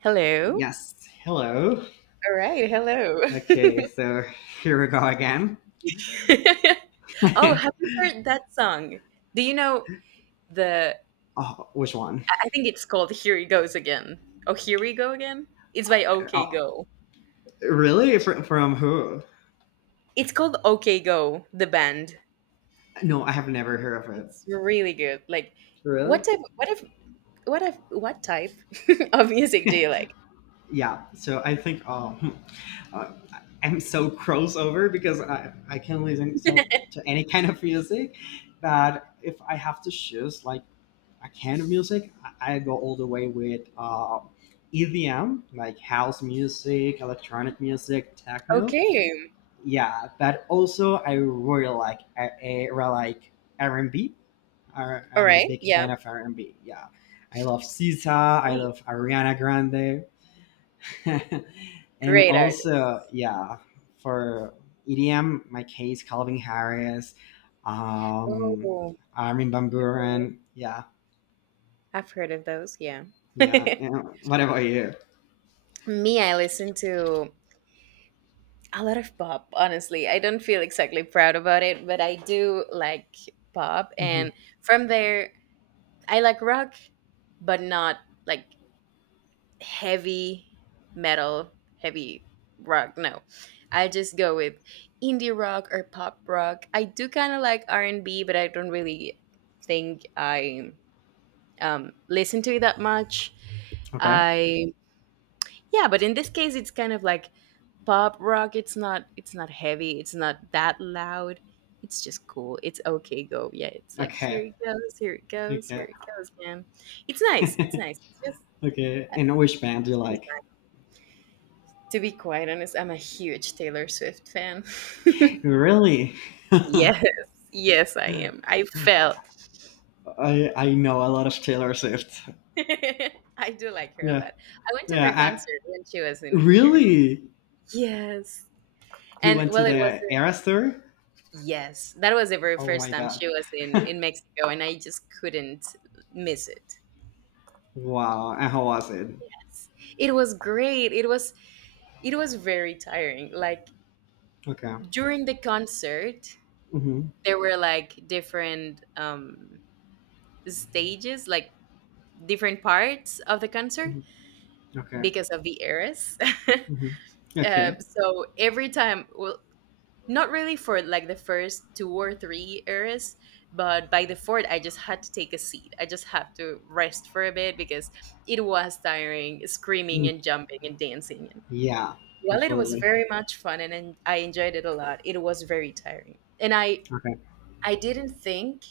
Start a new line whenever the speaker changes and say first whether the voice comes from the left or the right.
right: Hello.
left: Yes. Hello.
right: All right. Hello.
left: Okay, so here we go again.
right: Oh, have you heard that song? Do you know the?
left: Oh, which one?
right: I think it's called "Here He Goes Again." Oh, here we go again. It's by OK
left: Oh,
right: Go.
left: really? From who?
right: It's called OK Go. The band.
left: No, I have never heard of it.
right: It's really good. Like,
left: Really?
right: what type? What if? What if? what type of music do you like?
left: Yeah. So I think oh, hmm, uh, I'm so crossover because I can listen to any kind of music, but if I have to choose like a kind of music, I go all the way with EDM, like house music, electronic music, techno.
right: Okay.
left: Yeah, but also I really like r&b.
right: All
left: Am a
right: right.
left: big
right: Yeah.
left: fan of r&b. Yeah, I love SZA, I
right: Right.
left: love ariana grande. And
right: Great artists.
left: also, yeah, for edm my case calvin harris, um
right: Oh,
left: armin van
right: okay.
left: buren. Yeah.
right: I've heard of those. Yeah.
left: Yeah, yeah. What about you?
right: Me, I listen to a lot of pop. Honestly, I don't feel exactly proud about it, but I do like pop,
left: Hmm.
right: and from there I like rock, but not like heavy metal, heavy rock. No, I just go with indie rock or pop rock. I do kind of like r&b, but I don't really think I listen to it that much.
left: Okay.
right: I Yeah, but in this case it's kind of like pop rock. It's not heavy, it's not that loud, it's just cool. It's okay go. Yeah, it's like "here
left: Okay.
right: it goes, here it goes, here
left: Okay.
right: it goes again." It's nice, it's nice. It's just—
left: Okay,
right: I don't
left: and which band do you
right: spend the
left: like?
right: time. To be quite honest, I'm a huge Taylor Swift fan.
left: Really?
right: Yes, yes, I am. I fell.
left: I know a lot of Taylor Swift.
right: I do like her a
left: Yeah,
right: lot. I went to
left: yeah.
right: her
left: I
right: concert when she was in here.
left: really,
right: Yes.
left: you
right: And
left: went to
right: well, it was—
left: the Eras tour.
right: Yes, that was the very
left: Oh
right: first
left: my
right: time
left: god!
right: she was in Mexico, and I just couldn't miss it.
left: Wow. And how was it?
right: Yes. It was great. It was very tiring. Like,
left: Okay.
right: during the concert,
left: Mm-hmm.
right: there were like different stages, like different parts of the concert
left: Hmm. Okay.
right: because of the eras.
left: Hmm. Okay.
right: So every time, well, not really for like the first 2 or 3 years, but by the fourth, I just had to take a seat. I just had to rest for a bit because it was tiring, screaming
left: Mm.
right: and jumping and dancing. And
left: Yeah.
right: while it was
left: Absolutely.
right: very much fun, and I enjoyed it a lot, it was very tiring. And I
left: Okay.
right: I didn't think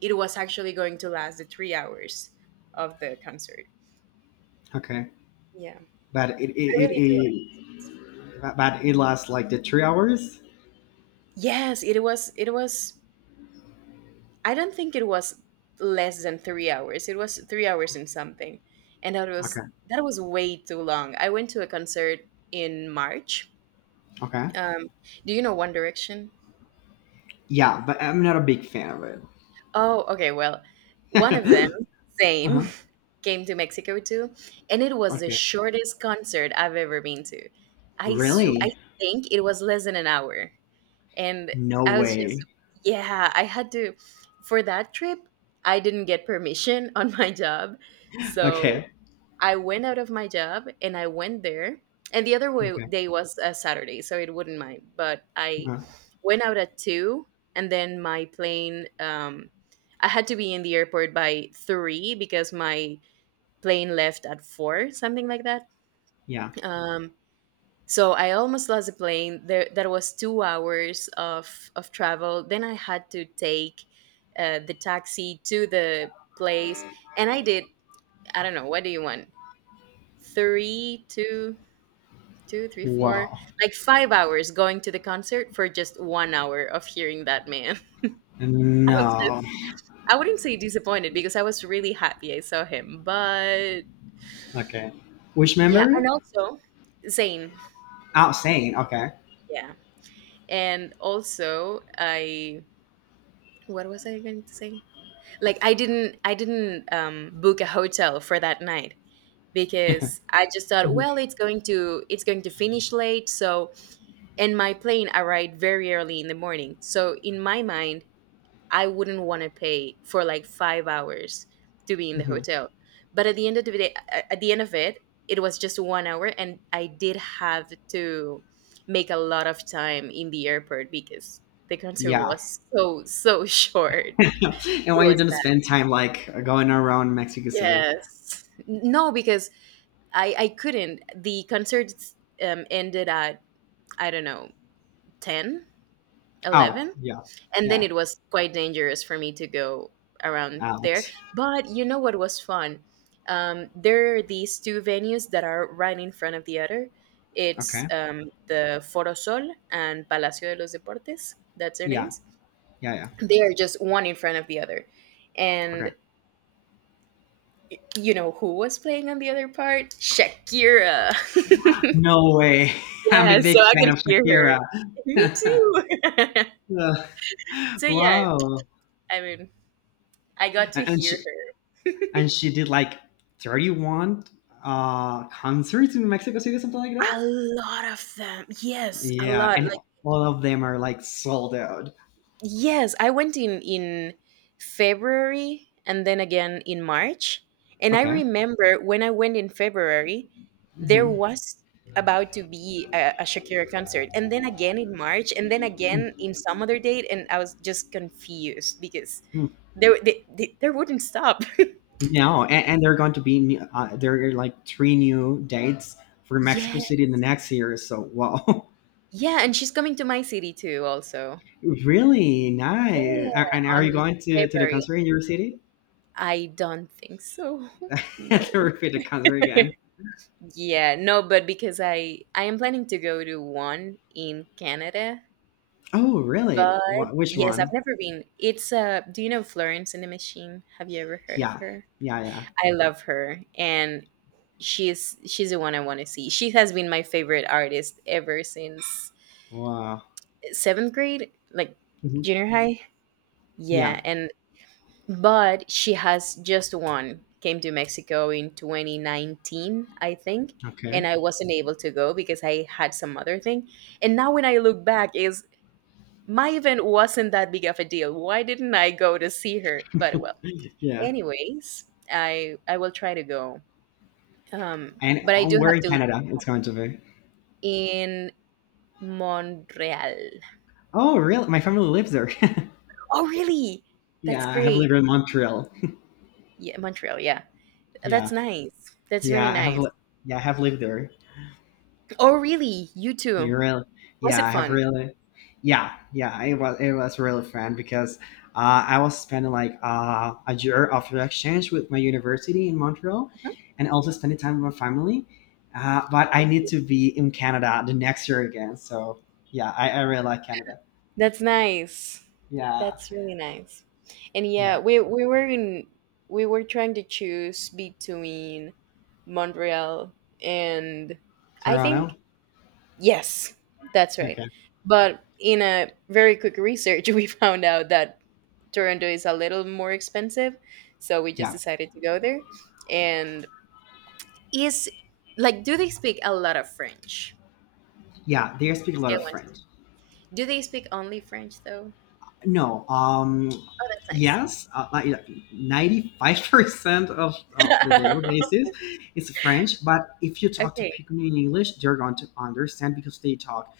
right: it was actually going to last the 3 hours of the concert.
left: Okay.
right: Yeah,
left: But it it,
right: I
left: it
right: really do like
left: it
right: it.
left: but it lasts like the 3 hours.
right: Yes, it was. I don't think it was less than 3 hours. It was 3 hours and something, and that
left: Okay.
right: was that was way too long. I went to a concert in March.
left: Okay.
right: Um, do you know One Direction?
left: Yeah, but I'm not a big fan of
right: Oh, okay. Well, one of them,
left: it.
right: same,
left: Uh-huh.
right: came to Mexico too, and it was the
left: Okay.
right: shortest concert I've ever been to. I
left: Really?
right: think it was less than an hour. And
left: No
right: I was just,
left: way.
right: yeah, I had to— for that trip, I didn't get permission on my job. So
left: Okay.
right: I went out of my job and I went there. And the other way
left: Okay.
right: day was a Saturday, so it wouldn't mind, but I
left: Uh,
right: went out at 2, and then my plane— I had to be in the airport by 3 because my plane left at 4, something like that.
left: yeah.
right: Um so I almost lost the plane. There, that was 2 hours of travel. Then I had to take the taxi to the place, and I did. I don't know. What do you want? Three, two, two, three, four,
left: Wow.
right: like 5 hours going to the concert for just 1 hour of hearing that man. I was just—
left: No.
right: I wouldn't say disappointed because I was really happy I saw him. But
left: Okay. Which
right: yeah,
left: memory?
right: and also Zayn,
left: Oh, sane. Okay.
right: yeah, and also I— What was I going to say? Like, I didn't book a hotel for that night because I just thought,
left: Mhm.
right: well, it's going to finish late. So, and my plane arrived very early in the morning, so in my mind I wouldn't want to pay for like 5 hours to be in the
left: Mhm.
right: hotel. But at the end of it, it was just 1 hour, and I did have to make a lot of time in the airport because the concert
left: Yeah.
right: was so so short.
left: And why
right: It
left: you
right: was
left: didn't spend time like going around Mexico City?
right: Yes. No, because I couldn't. The concerts ended at, I don't know, 10,
left: Oh,
right: 11,
left: yeah.
right: and then
left: Yeah.
right: it was quite dangerous for me to go around there.
left: Out.
right: But you know what was fun? There are these two venues that are right in front of the other. It's
left: Okay.
right: the Foro Sol and Palacio de los Deportes. That's their
left: Yeah.
right: names.
left: Yeah. Yeah.
right: They are just one in front of the other,
left: Okay.
right: and— you know who was playing on the other part? Shakira.
left: No way. I'm a
right: Yeah, so
left: big
right: I
left: fan
right: could
left: of
right: hear her.
left: Shakira.
right: Me too.
left: Uh,
right: So yeah,
left: wow.
right: I mean, I got to
left: A-
right: hear
left: and she did like 31 concerts in Mexico City, something like,
right: her. A lot of them. Yes, a
left: yeah,
right: lot.
left: and
right: Like—
left: all of them are like sold out.
right: Yes, I went in February and then again in March. And I
left: Okay.
right: remember when I went in February, there
left: Mhm.
right: was about to be a Shakira concert, and then again in March, and then again in some other date, and I was just confused because
left: Mhm.
right: there wouldn't stop.
left: No, and there are going to be new- there are like three new dates for
right: Yeah,
left: Mexico City in the next year. So wow,
right: yeah, and she's coming to my city too, also.
left: really nice.
right: Yeah,
left: A- And are
right: on
left: you going to the
right: February.
left: concert in your city?
right: I don't think so.
left: I had to
right: No.
left: repeat the concert again.
right: Yeah, no, but because I am planning to go to one in Canada,
left: Oh, really?
right: but
left: What? Which
right: yes, I've
left: one?
right: never been. It's Do you know Florence and the Machine? Have you ever heard of
left: Yeah,
right: her?
left: yeah, yeah.
right: I love her, and she's the one I want to see. She has been my favorite artist ever since
left: Wow.
right: 7th grade, like
left: Mhm.
right: junior high.
left: Yeah.
right: Yeah, and but she has just one came to Mexico in 2019, I think,
left: Okay.
right: and I wasn't able to go because I had some other thing. And now when I look back is— my event wasn't that big of a deal. Why didn't I go to see her? But well,
left: Yeah.
right: anyways, I will try to go.
left: And
right: But I do
left: where
right: have
left: in
right: to leave.
left: Canada it's going to be?
right: In Montreal.
left: Oh, really? My family lives there.
right: Oh, really? That's
left: Yeah, I have
right: great.
left: lived in Montreal.
right: Yeah, Montreal, yeah. That's
left: Yeah,
right: nice. That's very
left: yeah, I have.
right: nice.
left: Li- yeah, I have lived there.
right: Oh, really? You too?
left: You really?
right: Was
left: Yeah,
right: it
left: I have
right: fun?
left: really. Yeah, yeah, it was really fun because I was spending like a year of exchange with my university in Montreal,
right: Uh-huh.
left: and also spending time with my family. But I
right: That's
left: need
right: cute.
left: to be in Canada the next year again. So yeah, I really like Canada.
right: That's nice.
left: Yeah,
right: That's really nice. And yeah,
left: yeah,
right: we were trying to choose between Montreal and— I
left: Toronto.
right: think yes, that's right.
left: Okay.
right: But in a very quick research, we found out that Toronto is a little more expensive, so we just
left: Yeah,
right: decided to go there. And is, like, do they speak a lot of French?
left: yeah, they speak a lot
right: Scale
left: of
right: one.
left: French.
right: Do they speak only French though?
left: No,
right: Oh, that's nice.
left: yes, like yeah, 95% of the daily basis, is French. But if you talk to
right: Okay.
left: people in English, they're going to understand because they talk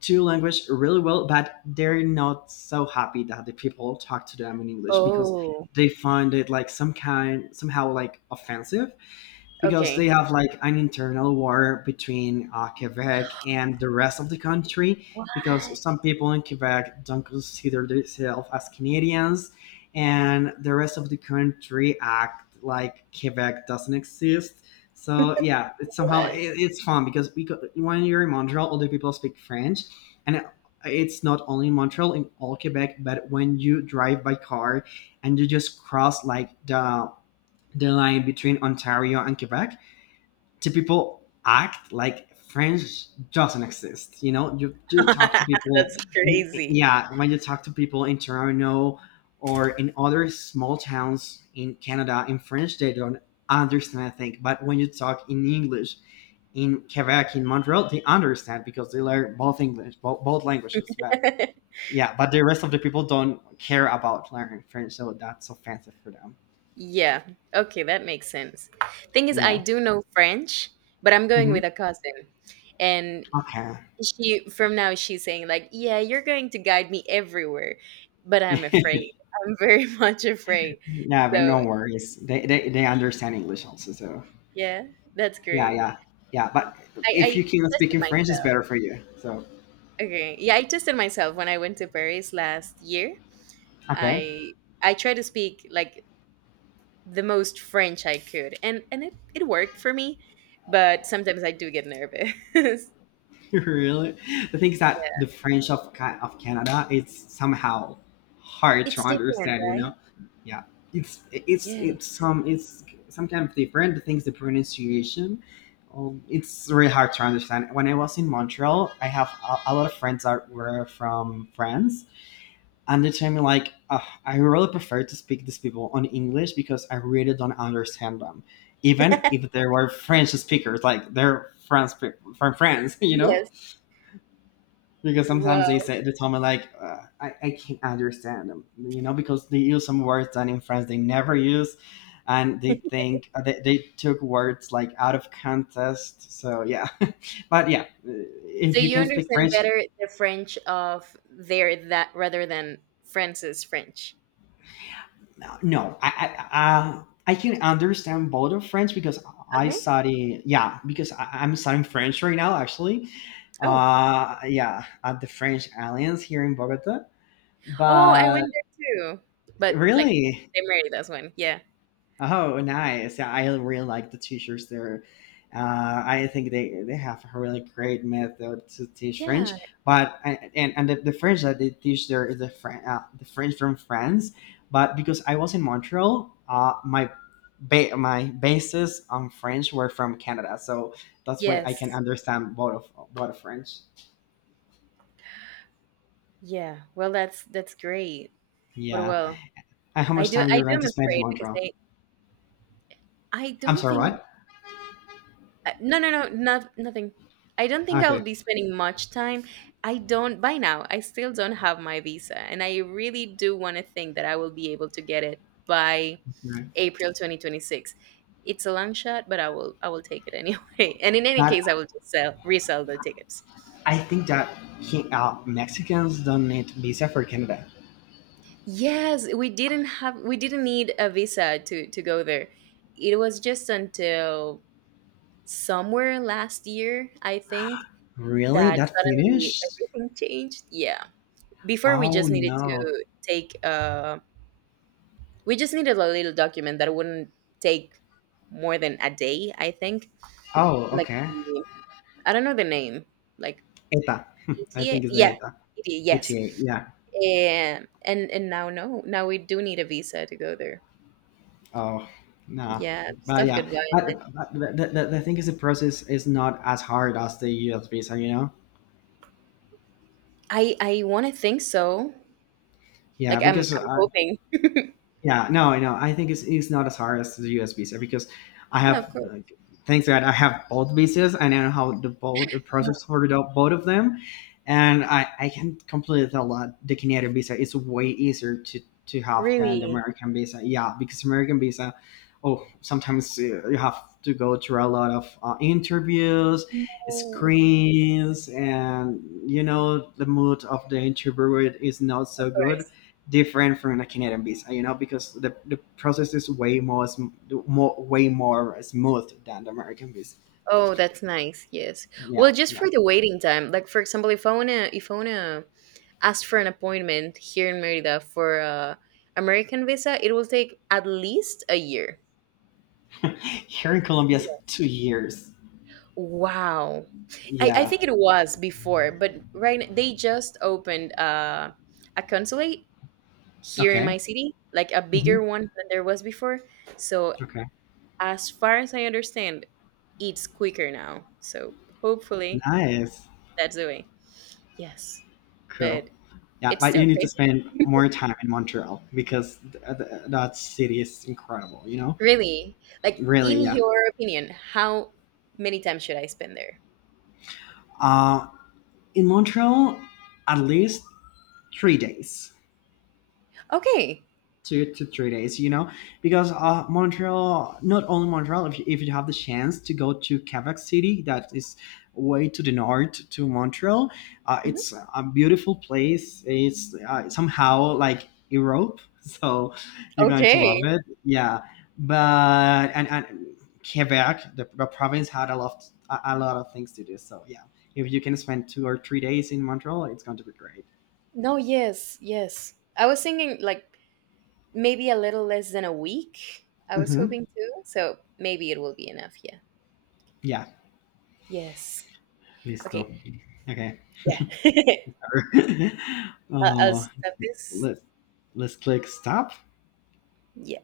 left: two language really well. But they're not so happy that the people talk to them in English because
right: Oh,
left: they find it like somehow like offensive because they
right: okay.
left: have like an internal war between Quebec and the rest of the country
right: What?
left: because some people in Quebec don't consider themselves as Canadians and the rest of the country act like Quebec doesn't exist. So yeah, it's somehow
right: What?
left: it's fun because when you're in Montreal, other people speak French, and it's not only in Montreal in all Quebec, but when you drive by car and you just cross like the line between Ontario and Quebec, to people act like French doesn't exist. You know, you talk to people,
right: That's crazy.
left: yeah, when you talk to people in Toronto or in other small towns in Canada, in French, they don't understand, I think. But when you talk in English, in Quebec, in Montreal, they understand because they learn both English, both languages. But yeah, but the rest of the people don't care about learning French, so that's offensive for them.
right: Yeah. Okay, that makes sense. Thing is, I
left: Yeah.
right: do know French, but I'm going
left: Hmm.
right: with a cousin. And
left: Okay.
right: she, from now, she's saying, like, yeah, you're going to guide me everywhere. But I'm afraid. I'm very much afraid.
left: Yeah, but
right: So,
left: no worries. They understand English also. So
right: yeah, that's
left: yeah,
right: great.
left: yeah, yeah. But
right: I
left: if you can speak
right: tested
left: in French, it's
right: myself.
left: better for you. So
right: Okay. Yeah, I tested myself when I went to Paris last year.
left: okay,
right: I I tried to speak like the most French I could, and it worked for me, but sometimes I do get nervous. Yeah,
left: really. The thing is that the French of Canada it's somehow hard to
right: it's different,
left: understand. You
right: right?
left: know, yeah.
right: Yeah.
left: It's some kind of different. The things the pronunciation. It's really hard to understand. When I was in Montreal, I have a lot of friends that were from France, and they tell me like I really prefer to speak these people on english because I really don't understand them, even if they were french speakers, like they're france, from france. You know,
right: Yes.
left: because sometimes
right: Wow.
left: they tell me like I can't understand them, you know, because they use some words that in france they never use, and they think they took words like out of context. So yeah, but yeah, uh,
right: So
left: if you
right: you
left: can speak
right: understand
left: french.
right: better the French of there that rather than France's French.
left: No, I can understand both of French because I
right: Okay.
left: study. Yeah, because I'm studying French right now, actually.
right: Oh.
left: Yeah, at the French Alliance here in Bogota.
right: Oh, I went
left: But
right: there too. But like
left: really,
right: they married us one. Yeah.
left: oh, nice. Yeah, I really like the teachers there. I think they have a really great method to teach French.
right: Yeah.
left: But the French that they teach there is the French from France. But because I was in Montreal, my bases on French were from Canada, so that's why I
right: Yes.
left: can understand both of French.
right: Yeah. Well, that's great. But
left: Yeah.
right: well,
left: And how
right: I
left: much
right: do
left: time
right: I
left: you're
right: do
left: going
right: am
left: to spend in
right: afraid because
left: Montreal?
right: I
left: I'm
right: don't
left: sorry,
right: think—
left: what?
right: no, no, no, not nothing. I don't think I'll
left: Okay.
right: be spending much time. I don't. By now, I still don't have my visa, and I really do want to think that I will be able to get it by
left: Right.
right: April 2026. It's a long shot, but I will take it anyway. And in any
left: But
right: case, I will just sell resell the tickets.
left: I think that Mexicans don't need visa for Canada.
right: Yes, we didn't need a visa to go there. It was just until somewhere last year, I think,
left: Really?
right: that
left: That
right: suddenly
left: Finnish?
right: everything changed. Yeah. Before
left: Oh no.
right: we just needed a little document that wouldn't take more than a day, I think.
left: Oh,
right: Like
left: okay.
right: the— I don't know the name. Like
left: ETA. I
right: ETA?
left: think it's the
right: Yeah.
left: ETA.
right: ETA, yes.
left: ETA. Yeah.
right: And now, no. Now we do need a visa to go there.
left: Oh, no.
right: Yeah,
left: But
right: stuff
left: yeah,
right: goodbye.
left: but, but the thing is, the process is not as hard as the US visa, you know?
right: I want to think so.
left: Yeah,
right: Like, I'm
left: because
right: I'm hoping.
left: yeah, no, I know. I think it's not as hard as the US visa because I
right: No, of
left: have
right: course.
left: like, thanks God I have both visas. I know how the both the process for the, both of them, and I can completely tell that the Canadian visa is way easier to have than the
right: Really?
left: American visa. Yeah, because American visa, oh, sometimes you have to go through a lot of interviews,
right: No.
left: screens, and you know the mood of the interviewer is not
right: Of
left: so good,
right: course.
left: different from a Canadian visa, you know, because the process is way more, sm- more way more smooth than the American visa.
right: Oh, that's nice. Yes. Well,
left: Yeah,
right: just
left: yeah.
right: for the waiting time, like for example, if I wanna ask for an appointment here in Merida for a American visa, it will take at least a year.
left: Here in Colombia, it's 2 years.
right: Wow. I
left: Yeah.
right: think it was before, but they just opened a consulate here in
left: Okay.
right: my city, like a
left: Hmm.
right: bigger one than there was before. So
left: Okay.
right: as far as I understand, it's quicker now. So hopefully
left: Nice.
right: that's the way. Yes.
left: Cool.
right: But—
left: Yeah,
right: it's
left: but
right: still
left: you need to
right: crazy.
left: spend more time in Montreal because that city is incredible. You know,
right: Really? Like,
left: really.
right: in
left: Yeah.
right: your opinion, how many times should I spend there?
left: Uh, in Montreal, at least 3 days.
right: Okay.
left: 2 to 3 days, you know, because montreal not only montreal, if if you have the chance to go to quebec city, that is way to the north to montreal. Uh,
right: Mhm.
left: it's a beautiful place, it's somehow like europe. So you're going to love
right: Okay.
left: it. Yeah, and quebec the province had a lot, a lot of things to do. So yeah, if you can spend 2 or 3 days in montreal, it's going to be great.
right: No, yes, yes. I was thinking like maybe a little less than a week. I was
left: Hmm.
right: hoping to, so maybe it will be enough. Yeah.
left: Yeah.
right: Yes.
left: Listo.
right: Okay.
left: Okay.
right: Yeah. I'll
left: uh,
right: stop this.
left: let's let's click stop.
right: Yeah.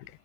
left: Okay.